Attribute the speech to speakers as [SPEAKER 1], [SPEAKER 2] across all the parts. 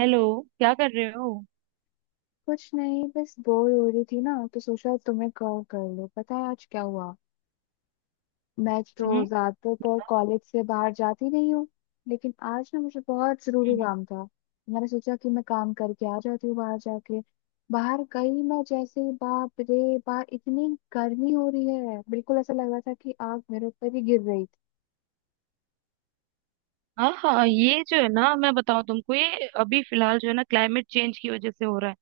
[SPEAKER 1] Hello. क्या कर रहे हो?
[SPEAKER 2] कुछ नहीं, बस बोर हो रही थी ना तो सोचा तुम्हें कॉल कर लो। पता है आज क्या हुआ? मैं तो
[SPEAKER 1] हम्म।
[SPEAKER 2] ज्यादातर तो कॉलेज से बाहर जाती नहीं हूँ। लेकिन आज ना मुझे बहुत जरूरी
[SPEAKER 1] हम्म।
[SPEAKER 2] काम था। मैंने सोचा कि मैं काम करके आ जाती हूँ बाहर जाके। बाहर गई मैं जैसे ही, बाप रे बाप, इतनी गर्मी हो रही है, बिल्कुल ऐसा लग रहा था कि आग मेरे ऊपर ही गिर रही थी।
[SPEAKER 1] हाँ हाँ, ये जो है ना, मैं बताऊं तुमको, ये अभी फिलहाल जो है ना क्लाइमेट चेंज की वजह से हो रहा है।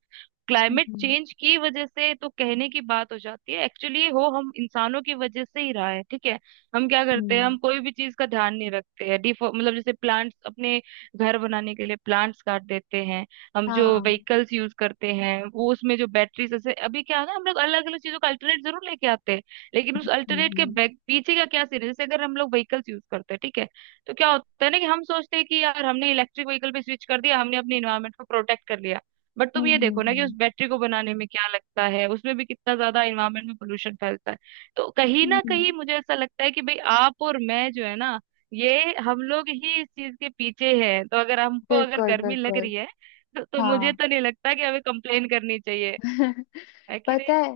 [SPEAKER 1] क्लाइमेट
[SPEAKER 2] हम्म।
[SPEAKER 1] चेंज की वजह से तो कहने की बात हो जाती है, एक्चुअली हो हम इंसानों की वजह से ही रहा है, ठीक है। हम क्या करते हैं,
[SPEAKER 2] हम्म।
[SPEAKER 1] हम कोई भी चीज का ध्यान नहीं रखते हैं। डिफो मतलब जैसे प्लांट्स अपने घर बनाने के लिए प्लांट्स काट देते हैं। हम जो
[SPEAKER 2] हाँ। हम्म।
[SPEAKER 1] व्हीकल्स यूज करते हैं वो उसमें जो बैटरीज, जैसे अभी क्या होगा, हम लोग अलग अलग चीजों का अल्टरनेट जरूर लेके आते हैं, लेकिन उस अल्टरनेट के
[SPEAKER 2] हम्म।
[SPEAKER 1] बैक पीछे का क्या सीन है। जैसे अगर हम लोग व्हीकल्स यूज करते हैं, ठीक है, तो क्या होता है ना कि हम सोचते हैं कि यार हमने इलेक्ट्रिक व्हीकल पे स्विच कर दिया, हमने अपने इन्वायरमेंट को प्रोटेक्ट कर लिया। बट तुम
[SPEAKER 2] हम्म।
[SPEAKER 1] ये देखो ना कि उस
[SPEAKER 2] हम्म।
[SPEAKER 1] बैटरी को बनाने में क्या लगता है, उसमें भी कितना ज्यादा इन्वायरमेंट में पोल्यूशन फैलता है। तो कहीं ना
[SPEAKER 2] हम्म।
[SPEAKER 1] कहीं मुझे ऐसा लगता है कि भाई आप और मैं जो है ना, ये हम लोग ही इस चीज के पीछे हैं। तो अगर हमको अगर
[SPEAKER 2] बिल्कुल
[SPEAKER 1] गर्मी लग
[SPEAKER 2] बिल्कुल।
[SPEAKER 1] रही है, तो मुझे
[SPEAKER 2] हाँ।
[SPEAKER 1] तो नहीं लगता कि हमें कंप्लेन करनी चाहिए। है कि
[SPEAKER 2] पता
[SPEAKER 1] नहीं?
[SPEAKER 2] है।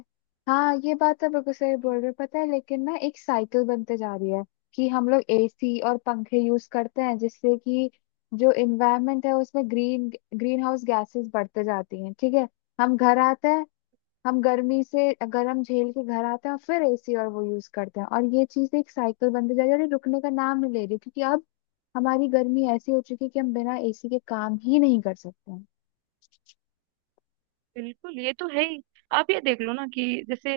[SPEAKER 2] हाँ, ये बात तो बिल्कुल सही बोल रहे हो। पता है, लेकिन ना एक साइकिल बनते जा रही है कि हम लोग एसी और पंखे यूज करते हैं जिससे कि जो इन्वायरमेंट है उसमें ग्रीन ग्रीन हाउस गैसेस बढ़ते जाती हैं, ठीक है। हम घर आते हैं। हम गर्मी से गर्म झेल के घर आते हैं और फिर एसी और वो यूज करते हैं और ये चीज एक साइकिल बनते जा रही है और ये रुकने का नाम नहीं ले रही, क्योंकि अब हमारी गर्मी ऐसी हो चुकी है कि हम बिना एसी के काम ही नहीं कर सकते हैं।
[SPEAKER 1] बिल्कुल, ये तो है ही। आप ये देख लो ना कि जैसे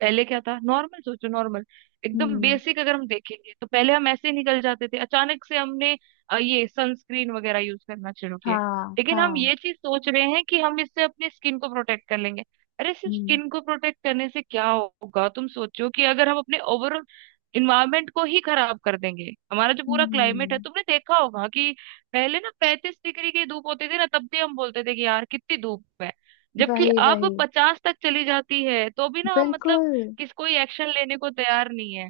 [SPEAKER 1] पहले क्या था, नॉर्मल सोचो, नॉर्मल एकदम
[SPEAKER 2] हम्म।
[SPEAKER 1] बेसिक अगर हम देखेंगे, तो पहले हम ऐसे ही निकल जाते थे। अचानक से हमने ये सनस्क्रीन वगैरह यूज करना शुरू किया।
[SPEAKER 2] हाँ
[SPEAKER 1] लेकिन हम
[SPEAKER 2] हाँ।
[SPEAKER 1] ये चीज सोच रहे हैं कि हम इससे अपनी स्किन को प्रोटेक्ट कर लेंगे। अरे सिर्फ
[SPEAKER 2] हम्म।
[SPEAKER 1] स्किन को प्रोटेक्ट करने से क्या होगा, तुम सोचो कि अगर हम अपने ओवरऑल इन्वायरमेंट को ही खराब कर देंगे। हमारा जो पूरा क्लाइमेट है,
[SPEAKER 2] हम्म।
[SPEAKER 1] तुमने देखा होगा कि पहले ना 35 डिग्री की धूप होती थी ना, तब भी हम बोलते थे कि यार कितनी धूप है, जबकि
[SPEAKER 2] वही
[SPEAKER 1] अब
[SPEAKER 2] वही।
[SPEAKER 1] 50 तक चली जाती है तो भी ना हम मतलब
[SPEAKER 2] बिल्कुल।
[SPEAKER 1] किस, कोई एक्शन लेने को तैयार नहीं है।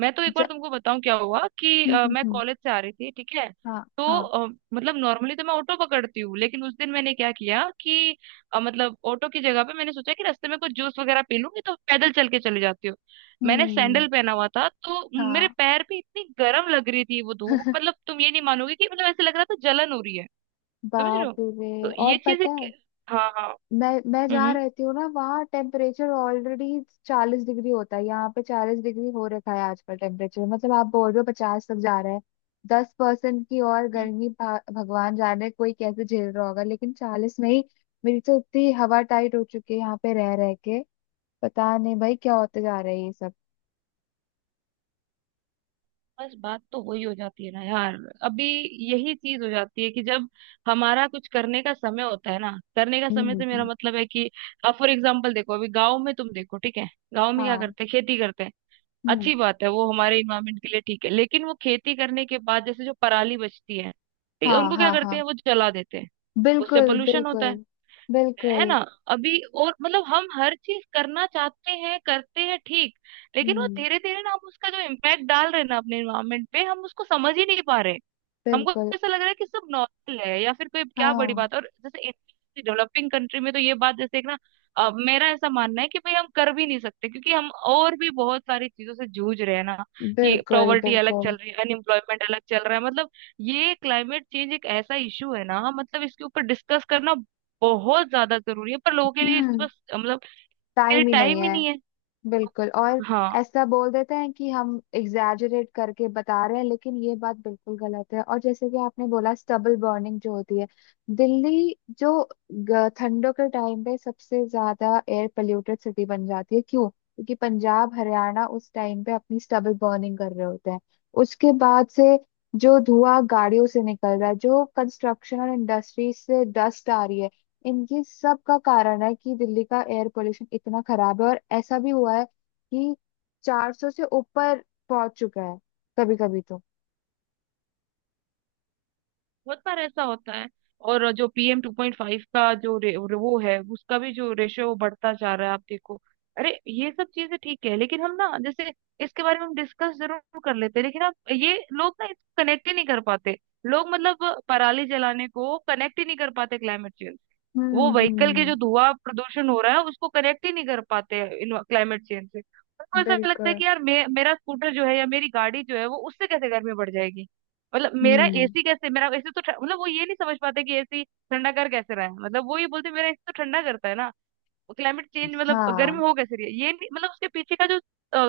[SPEAKER 1] मैं तो एक
[SPEAKER 2] ज...
[SPEAKER 1] बार तुमको बताऊं क्या हुआ कि
[SPEAKER 2] हम्म। हम्म।
[SPEAKER 1] मैं
[SPEAKER 2] हम्म।
[SPEAKER 1] कॉलेज से आ रही थी, ठीक है,
[SPEAKER 2] हाँ।
[SPEAKER 1] तो
[SPEAKER 2] हाँ।
[SPEAKER 1] मतलब नॉर्मली तो मैं ऑटो पकड़ती हूँ, लेकिन उस दिन मैंने क्या किया कि मतलब ऑटो की जगह पे मैंने सोचा कि रास्ते में कुछ जूस वगैरह पी लूंगी, तो पैदल चल के चली जाती हूँ। मैंने
[SPEAKER 2] हम्म।
[SPEAKER 1] सैंडल पहना हुआ था, तो मेरे
[SPEAKER 2] हाँ।
[SPEAKER 1] पैर पे इतनी गर्म लग रही थी वो धूप, मतलब तुम ये नहीं मानोगे कि मतलब ऐसे लग रहा था जलन हो रही है। समझ रहे हो?
[SPEAKER 2] बाप रे।
[SPEAKER 1] तो
[SPEAKER 2] और
[SPEAKER 1] ये चीजें
[SPEAKER 2] पता है,
[SPEAKER 1] हाँ हाँ।
[SPEAKER 2] मैं जहाँ
[SPEAKER 1] हम्म
[SPEAKER 2] रहती हूँ ना वहाँ टेम्परेचर ऑलरेडी 40 डिग्री होता है। यहाँ पे 40 डिग्री हो रखा है आजकल टेम्परेचर, मतलब आप बोल रहे हो 50 तक जा रहा है। 10% की और
[SPEAKER 1] हम्म।
[SPEAKER 2] गर्मी, भगवान जाने कोई कैसे झेल रहा होगा। लेकिन 40 में ही मेरी तो इतनी हवा टाइट हो चुकी है यहाँ पे रह रह के। पता नहीं भाई क्या होते जा रहा है ये सब।
[SPEAKER 1] बस बात तो वही हो जाती है ना यार। अभी यही चीज हो जाती है कि जब हमारा कुछ करने का समय होता है ना, करने का
[SPEAKER 2] हम्म।
[SPEAKER 1] समय
[SPEAKER 2] हम्म।
[SPEAKER 1] से मेरा
[SPEAKER 2] हम्म।
[SPEAKER 1] मतलब है कि अब फॉर एग्जाम्पल देखो, अभी गांव में तुम देखो, ठीक है। गांव में क्या
[SPEAKER 2] हाँ।
[SPEAKER 1] करते हैं? खेती करते हैं।
[SPEAKER 2] हम्म।
[SPEAKER 1] अच्छी बात है, वो हमारे इन्वायरमेंट के लिए ठीक है। लेकिन वो खेती करने के बाद जैसे जो पराली बचती है, ठीक है,
[SPEAKER 2] हाँ।
[SPEAKER 1] उनको क्या
[SPEAKER 2] हाँ।
[SPEAKER 1] करते
[SPEAKER 2] हाँ।
[SPEAKER 1] हैं? वो जला देते हैं। उससे
[SPEAKER 2] बिल्कुल
[SPEAKER 1] पोल्यूशन होता
[SPEAKER 2] बिल्कुल।
[SPEAKER 1] है
[SPEAKER 2] बिल्कुल।
[SPEAKER 1] ना। अभी और मतलब हम हर चीज करना चाहते हैं, करते हैं, ठीक। लेकिन वो
[SPEAKER 2] हम्म।
[SPEAKER 1] धीरे धीरे ना हम उसका जो इम्पैक्ट डाल रहे हैं ना अपने इन्वायरमेंट पे, हम उसको समझ ही नहीं पा रहे। हमको
[SPEAKER 2] बिल्कुल।
[SPEAKER 1] ऐसा लग रहा है कि सब नॉर्मल है या फिर कोई, क्या बड़ी
[SPEAKER 2] हाँ
[SPEAKER 1] बात है। और जैसे डेवलपिंग कंट्री में तो ये बात जैसे एक ना, मेरा ऐसा मानना है कि भाई हम कर भी नहीं सकते, क्योंकि हम और भी बहुत सारी चीजों से जूझ रहे हैं ना। कि
[SPEAKER 2] बिल्कुल।
[SPEAKER 1] प्रॉवर्टी अलग चल
[SPEAKER 2] बिल्कुल।
[SPEAKER 1] रही है, अनएम्प्लॉयमेंट अलग चल रहा है, मतलब ये क्लाइमेट चेंज एक ऐसा इशू है ना, मतलब इसके ऊपर डिस्कस करना बहुत ज्यादा जरूरी है, पर लोगों के लिए इसके
[SPEAKER 2] हम्म।
[SPEAKER 1] पास मतलब के लिए
[SPEAKER 2] टाइम ही नहीं
[SPEAKER 1] टाइम ही
[SPEAKER 2] है।
[SPEAKER 1] नहीं है।
[SPEAKER 2] बिल्कुल। और
[SPEAKER 1] हाँ,
[SPEAKER 2] ऐसा बोल देते हैं कि हम एग्जैजरेट करके बता रहे हैं, लेकिन ये बात बिल्कुल गलत है। और जैसे कि आपने बोला, स्टबल बर्निंग जो होती है, दिल्ली जो ठंडों के टाइम पे सबसे ज्यादा एयर पोल्यूटेड सिटी बन जाती है। क्यों? क्योंकि पंजाब हरियाणा उस टाइम पे अपनी स्टबल बर्निंग कर रहे होते हैं। उसके बाद से जो धुआं गाड़ियों से निकल रहा है, जो कंस्ट्रक्शन और इंडस्ट्री से डस्ट आ रही है, इनकी सब का कारण है कि दिल्ली का एयर पोल्यूशन इतना खराब है। और ऐसा भी हुआ है कि 400 से ऊपर पहुंच चुका है कभी कभी तो।
[SPEAKER 1] बहुत बार ऐसा होता है। और जो PM 2.5 का जो वो है, उसका भी जो रेशियो वो बढ़ता जा रहा है, आप देखो। अरे ये सब चीजें ठीक है, लेकिन हम ना जैसे इसके बारे में हम डिस्कस जरूर कर लेते हैं, लेकिन आप ये लोग ना इसको कनेक्ट ही नहीं कर पाते। लोग मतलब पराली जलाने को कनेक्ट ही नहीं कर पाते क्लाइमेट,
[SPEAKER 2] हम्म।
[SPEAKER 1] वो व्हीकल के जो
[SPEAKER 2] हम्म।
[SPEAKER 1] धुआं प्रदूषण हो रहा है उसको कनेक्ट ही नहीं कर पाते हैं इन क्लाइमेट चेंज से। उनको ऐसा लगता है
[SPEAKER 2] बिल्कुल।
[SPEAKER 1] कि यार मेरा स्कूटर जो है या मेरी गाड़ी जो है, वो उससे कैसे गर्मी बढ़ जाएगी, मतलब मेरा
[SPEAKER 2] हम्म।
[SPEAKER 1] एसी कैसे, मेरा एसी तो मतलब वो ये नहीं समझ पाते कि एसी ठंडा कर कैसे रहा है। मतलब वो ये बोलते हैं, मेरा एसी तो ठंडा करता है ना, क्लाइमेट चेंज मतलब गर्मी
[SPEAKER 2] हाँ।
[SPEAKER 1] हो कैसे रही है, ये नहीं- मतलब उसके पीछे का जो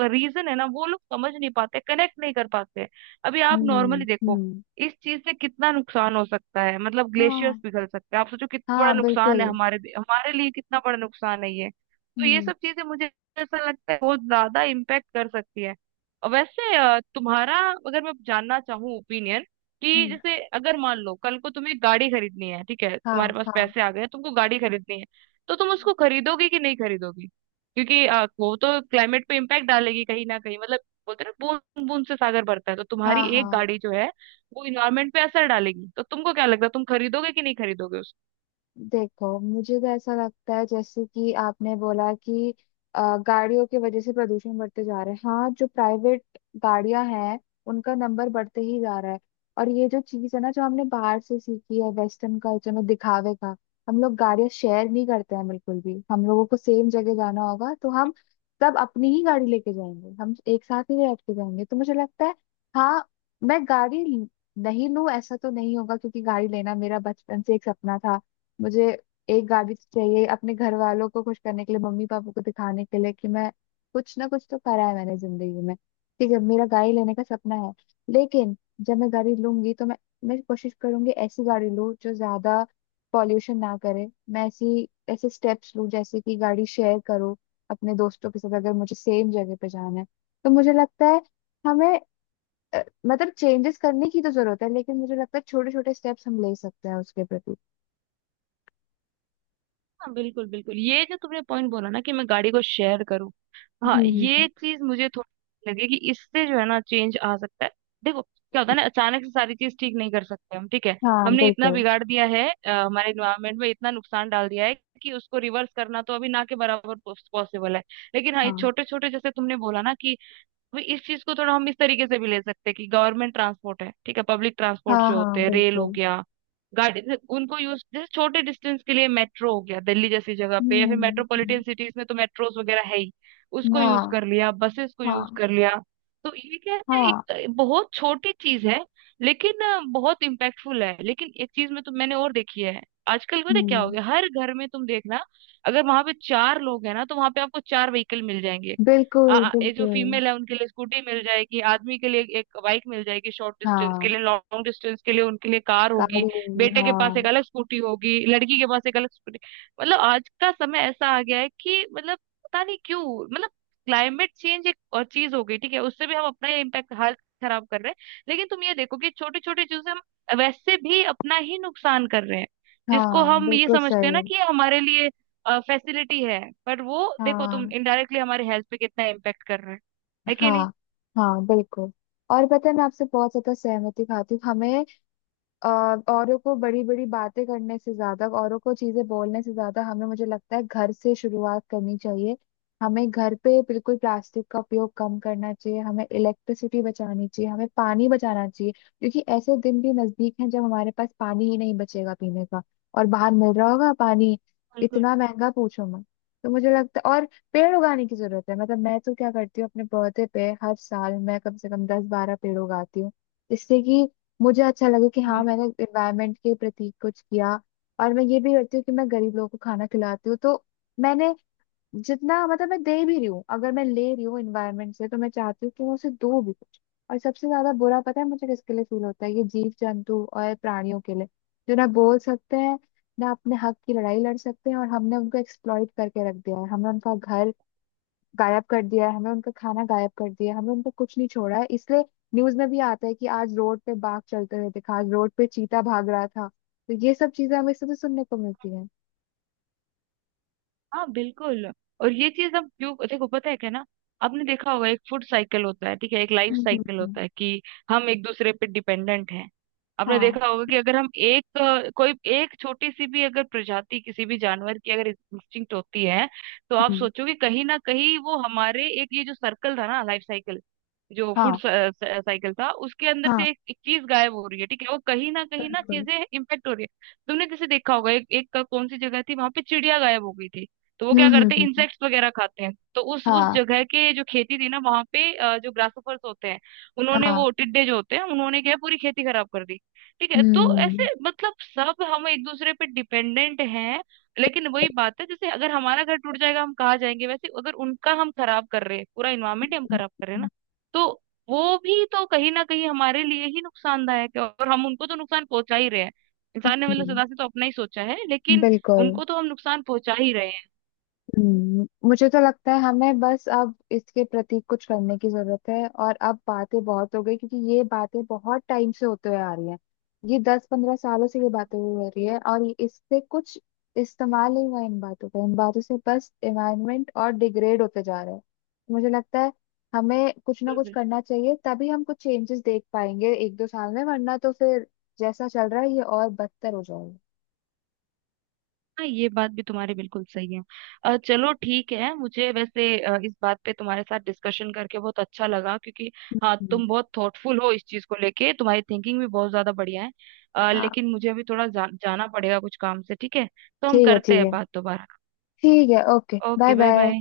[SPEAKER 1] रीजन है ना, वो लोग समझ नहीं पाते, कनेक्ट नहीं कर पाते हैं। अभी आप
[SPEAKER 2] हम्म।
[SPEAKER 1] नॉर्मली देखो
[SPEAKER 2] हम्म।
[SPEAKER 1] इस चीज से कितना नुकसान हो सकता है, मतलब ग्लेशियर्स
[SPEAKER 2] हाँ
[SPEAKER 1] पिघल सकते हैं, आप सोचो कितना बड़ा
[SPEAKER 2] हाँ
[SPEAKER 1] नुकसान है,
[SPEAKER 2] बिल्कुल।
[SPEAKER 1] हमारे हमारे लिए कितना बड़ा नुकसान है ये। तो ये
[SPEAKER 2] हम्म।
[SPEAKER 1] सब चीजें मुझे ऐसा लगता है बहुत ज्यादा इम्पेक्ट कर सकती है। और वैसे तुम्हारा अगर मैं जानना चाहूँ ओपिनियन, कि
[SPEAKER 2] हम्म।
[SPEAKER 1] जैसे अगर मान लो कल को तुम्हें गाड़ी खरीदनी है, ठीक है, तुम्हारे
[SPEAKER 2] हाँ।
[SPEAKER 1] पास
[SPEAKER 2] हाँ।
[SPEAKER 1] पैसे आ गए, तुमको गाड़ी खरीदनी है, तो तुम उसको खरीदोगे कि नहीं खरीदोगी, क्योंकि वो तो क्लाइमेट पे इम्पैक्ट डालेगी कहीं ना कहीं, मतलब बोलते हैं ना बूंद बूंद से सागर भरता है, तो
[SPEAKER 2] हाँ।
[SPEAKER 1] तुम्हारी एक
[SPEAKER 2] हाँ।
[SPEAKER 1] गाड़ी जो है वो इन्वायरमेंट पे असर डालेगी। तो तुमको क्या लगता है, तुम खरीदोगे कि नहीं खरीदोगे उसको?
[SPEAKER 2] देखो, मुझे तो ऐसा लगता है, जैसे कि आपने बोला कि गाड़ियों की वजह से प्रदूषण बढ़ते जा रहा है। हाँ, जो प्राइवेट गाड़ियां हैं उनका नंबर बढ़ते ही जा रहा है। और ये जो चीज़ है ना जो हमने बाहर से सीखी है वेस्टर्न कल्चर में दिखावे का, हम लोग गाड़ियां शेयर नहीं करते हैं बिल्कुल भी। हम लोगों को सेम जगह जाना होगा तो हम सब अपनी ही गाड़ी लेके जाएंगे, हम एक साथ ही बैठ के जाएंगे तो मुझे लगता है। हाँ। मैं गाड़ी नहीं लूं ऐसा तो नहीं होगा, क्योंकि गाड़ी लेना मेरा बचपन से एक सपना था। मुझे एक गाड़ी तो चाहिए अपने घर वालों को खुश करने के लिए, मम्मी पापा को दिखाने के लिए कि मैं कुछ ना कुछ तो करा है मैंने जिंदगी में। ठीक है, मेरा गाड़ी लेने का सपना है। लेकिन जब मैं गाड़ी लूंगी तो मैं कोशिश करूंगी ऐसी गाड़ी लूं जो ज्यादा पॉल्यूशन ना करे। मैं ऐसी ऐसे स्टेप्स लूं जैसे कि गाड़ी शेयर करूं अपने दोस्तों के साथ, अगर मुझे सेम जगह पे जाना है। तो मुझे लगता है, हमें, अ, मतलब, चेंजेस करने की तो जरूरत है, लेकिन मुझे लगता है छोटे छोटे स्टेप्स हम ले सकते हैं उसके प्रति।
[SPEAKER 1] हाँ बिल्कुल बिल्कुल, ये जो तुमने पॉइंट बोला ना कि मैं गाड़ी को शेयर करूँ, हाँ
[SPEAKER 2] हम्म।
[SPEAKER 1] ये चीज मुझे थोड़ी लगी कि इससे जो है ना चेंज आ सकता है। देखो क्या होता है ना, अचानक से सारी चीज ठीक नहीं कर सकते हम, ठीक है।
[SPEAKER 2] हाँ
[SPEAKER 1] हमने इतना
[SPEAKER 2] बिल्कुल।
[SPEAKER 1] बिगाड़ दिया है, हमारे इन्वायरमेंट में इतना नुकसान डाल दिया है कि उसको रिवर्स करना तो अभी ना के बराबर पॉसिबल है। लेकिन हाँ ये
[SPEAKER 2] हाँ
[SPEAKER 1] छोटे छोटे जैसे तुमने बोला ना कि अभी इस चीज को थोड़ा हम इस तरीके से भी ले सकते हैं कि गवर्नमेंट ट्रांसपोर्ट है ठीक है, पब्लिक ट्रांसपोर्ट
[SPEAKER 2] हाँ।
[SPEAKER 1] जो
[SPEAKER 2] हाँ
[SPEAKER 1] होते हैं, रेल हो
[SPEAKER 2] बिल्कुल।
[SPEAKER 1] गया, गाड़ी, उनको यूज जैसे छोटे डिस्टेंस के लिए मेट्रो हो गया दिल्ली जैसी जगह पे, या
[SPEAKER 2] हम्म।
[SPEAKER 1] फिर
[SPEAKER 2] हम्म।
[SPEAKER 1] मेट्रोपॉलिटन सिटीज में तो मेट्रोस वगैरह है ही, उसको यूज
[SPEAKER 2] हाँ
[SPEAKER 1] कर लिया, बसेस को यूज
[SPEAKER 2] हाँ।
[SPEAKER 1] कर लिया। तो ये क्या है,
[SPEAKER 2] हाँ।
[SPEAKER 1] एक बहुत छोटी चीज है, लेकिन बहुत इम्पैक्टफुल है। लेकिन एक चीज में तो मैंने और देखी है आजकल, पता है क्या हो
[SPEAKER 2] हम्म।
[SPEAKER 1] गया, हर घर में तुम देखना, अगर वहां पे चार लोग हैं ना, तो वहां पे आपको चार व्हीकल मिल जाएंगे।
[SPEAKER 2] बिल्कुल
[SPEAKER 1] ये जो
[SPEAKER 2] बिल्कुल।
[SPEAKER 1] फीमेल है उनके लिए स्कूटी मिल जाएगी, आदमी के लिए एक बाइक मिल जाएगी शॉर्ट डिस्टेंस के
[SPEAKER 2] हाँ।
[SPEAKER 1] लिए, लॉन्ग डिस्टेंस के लिए उनके लिए कार होगी।
[SPEAKER 2] गाड़ी हुई।
[SPEAKER 1] बेटे के पास
[SPEAKER 2] हाँ।
[SPEAKER 1] एक अलग स्कूटी होगी, लड़की के पास एक अलग स्कूटी। मतलब आज का समय ऐसा आ गया है कि मतलब पता नहीं क्यों, मतलब क्लाइमेट चेंज एक और चीज हो गई, ठीक है, उससे भी हम अपना ये इम्पैक्ट हाल खराब कर रहे हैं। लेकिन तुम ये देखो कि छोटी छोटी चीजों से हम वैसे भी अपना ही नुकसान कर रहे हैं, जिसको
[SPEAKER 2] हाँ
[SPEAKER 1] हम ये
[SPEAKER 2] बिल्कुल
[SPEAKER 1] समझते हैं ना
[SPEAKER 2] सही।
[SPEAKER 1] कि ये हमारे लिए फैसिलिटी है, पर वो देखो तुम,
[SPEAKER 2] हाँ।
[SPEAKER 1] इनडायरेक्टली हमारे हेल्थ पे कितना इम्पेक्ट कर रहा है। है कि नहीं?
[SPEAKER 2] हाँ। हाँ बिल्कुल। और पता है, मैं आपसे बहुत ज्यादा सहमति खाती हूँ। हमें, अ, औरों को बड़ी बड़ी बातें करने से ज्यादा, औरों को चीजें बोलने से ज्यादा, हमें, मुझे लगता है घर से शुरुआत करनी चाहिए। हमें घर पे बिल्कुल प्लास्टिक का उपयोग कम करना चाहिए, हमें इलेक्ट्रिसिटी बचानी चाहिए, हमें पानी बचाना चाहिए, क्योंकि ऐसे दिन भी नजदीक हैं जब हमारे पास पानी ही नहीं बचेगा पीने का। और बाहर मिल रहा होगा पानी
[SPEAKER 1] बिल्कुल।
[SPEAKER 2] इतना महंगा, पूछो मत। तो मुझे लगता है और पेड़ उगाने की जरूरत है। मतलब मैं तो क्या करती हूँ, अपने पौधे पे हर साल मैं कम से कम 10-12 पेड़ उगाती हूँ, जिससे कि मुझे अच्छा लगे कि हाँ, मैंने एनवायरनमेंट के प्रति कुछ किया। और मैं ये भी करती हूँ कि मैं गरीब लोगों को खाना खिलाती हूँ। तो मैंने, जितना मतलब मैं दे भी रही हूँ, अगर मैं ले रही हूँ एनवायरनमेंट से तो मैं चाहती हूँ कि मैं उसे दूँ भी कुछ। और सबसे ज्यादा बुरा पता है मुझे किसके लिए फील होता है? ये जीव जंतु और प्राणियों के लिए, जो ना बोल सकते हैं, ना अपने हक की लड़ाई लड़ सकते हैं। और हमने उनको एक्सप्लॉइट करके रख दिया है, हमने उनका घर गायब कर दिया है, हमें उनका खाना गायब कर दिया है, हमें उनका कुछ नहीं छोड़ा है। इसलिए न्यूज में भी आता है कि आज रोड पे बाघ चलते हुए दिखा, आज रोड पे चीता भाग रहा था। तो ये सब चीजें हमें इससे तो सुनने को मिलती है
[SPEAKER 1] हाँ बिल्कुल। और ये चीज अब जो देखो, पता है क्या ना, आपने देखा होगा एक फूड साइकिल होता है, ठीक है, एक life
[SPEAKER 2] hmm. Hmm.
[SPEAKER 1] Cycle
[SPEAKER 2] hmm.
[SPEAKER 1] होता है कि हम एक दूसरे पे डिपेंडेंट हैं। आपने
[SPEAKER 2] हाँ।
[SPEAKER 1] देखा होगा कि अगर हम एक कोई एक छोटी सी भी अगर प्रजाति किसी भी जानवर की अगर इंस्टिंक्ट होती है, तो आप
[SPEAKER 2] हम्म।
[SPEAKER 1] सोचो कि कहीं ना कहीं वो हमारे एक ये जो सर्कल था ना, लाइफ साइकिल, जो फूड
[SPEAKER 2] हाँ।
[SPEAKER 1] साइकिल था, उसके अंदर
[SPEAKER 2] हाँ
[SPEAKER 1] से एक चीज गायब हो रही है, ठीक है, वो कहीं ना
[SPEAKER 2] बिल्कुल।
[SPEAKER 1] चीजें इम्पेक्ट हो रही है। तुमने जैसे देखा होगा एक एक का, कौन सी जगह थी वहां पे चिड़िया गायब हो गई थी, तो वो
[SPEAKER 2] हम्म।
[SPEAKER 1] क्या
[SPEAKER 2] हम्म।
[SPEAKER 1] करते हैं,
[SPEAKER 2] हम्म। हम्म।
[SPEAKER 1] इंसेक्ट्स वगैरह खाते हैं, तो उस
[SPEAKER 2] हाँ।
[SPEAKER 1] जगह के जो खेती थी ना, वहां पे जो ग्रासोफर्स होते हैं उन्होंने,
[SPEAKER 2] हाँ।
[SPEAKER 1] वो टिड्डे जो होते हैं उन्होंने क्या है, पूरी खेती खराब कर दी, ठीक है। तो
[SPEAKER 2] हम्म
[SPEAKER 1] ऐसे मतलब सब हम एक दूसरे पे डिपेंडेंट हैं। लेकिन वही बात है, जैसे अगर हमारा घर टूट जाएगा हम कहाँ जाएंगे, वैसे अगर उनका हम खराब कर रहे हैं, पूरा इन्वायरमेंट हम
[SPEAKER 2] हम्म।
[SPEAKER 1] खराब कर रहे
[SPEAKER 2] हम्म।
[SPEAKER 1] हैं ना, तो वो भी तो कहीं ना कहीं हमारे लिए ही नुकसानदायक है। और हम उनको तो नुकसान पहुंचा ही रहे हैं, इंसान ने मतलब
[SPEAKER 2] हम्म।
[SPEAKER 1] सदा से तो अपना ही सोचा है, लेकिन
[SPEAKER 2] बिल्कुल।
[SPEAKER 1] उनको तो हम नुकसान पहुंचा ही रहे हैं।
[SPEAKER 2] हम्म। मुझे तो लगता है हमें बस अब इसके प्रति कुछ करने की जरूरत है, और अब बातें बहुत हो गई, क्योंकि ये बातें बहुत टाइम से होते हुए आ रही हैं। ये 10-15 सालों से ये बातें हुई हो रही है और इससे कुछ इस्तेमाल नहीं हुआ इन बातों का। इन बातों से बस एनवायरनमेंट और डिग्रेड होते जा रहे हैं। मुझे लगता है हमें कुछ ना
[SPEAKER 1] बिल्कुल
[SPEAKER 2] कुछ
[SPEAKER 1] बिल्कुल।
[SPEAKER 2] करना चाहिए, तभी हम कुछ चेंजेस देख पाएंगे एक दो साल में, वरना तो फिर जैसा चल रहा है ये और बदतर हो जाएगा।
[SPEAKER 1] हाँ ये बात भी तुम्हारी बिल्कुल सही है। चलो ठीक है, मुझे वैसे इस बात पे तुम्हारे साथ डिस्कशन करके बहुत अच्छा लगा, क्योंकि हाँ
[SPEAKER 2] हम्म।
[SPEAKER 1] तुम बहुत थॉटफुल हो इस चीज को लेके, तुम्हारी थिंकिंग भी बहुत ज्यादा बढ़िया है।
[SPEAKER 2] हाँ
[SPEAKER 1] लेकिन मुझे अभी थोड़ा जाना पड़ेगा कुछ काम से, ठीक है, तो हम
[SPEAKER 2] ठीक है।
[SPEAKER 1] करते
[SPEAKER 2] ठीक
[SPEAKER 1] हैं
[SPEAKER 2] है।
[SPEAKER 1] बात दोबारा।
[SPEAKER 2] ठीक है, okay, bye
[SPEAKER 1] okay, bye
[SPEAKER 2] bye.
[SPEAKER 1] Bye.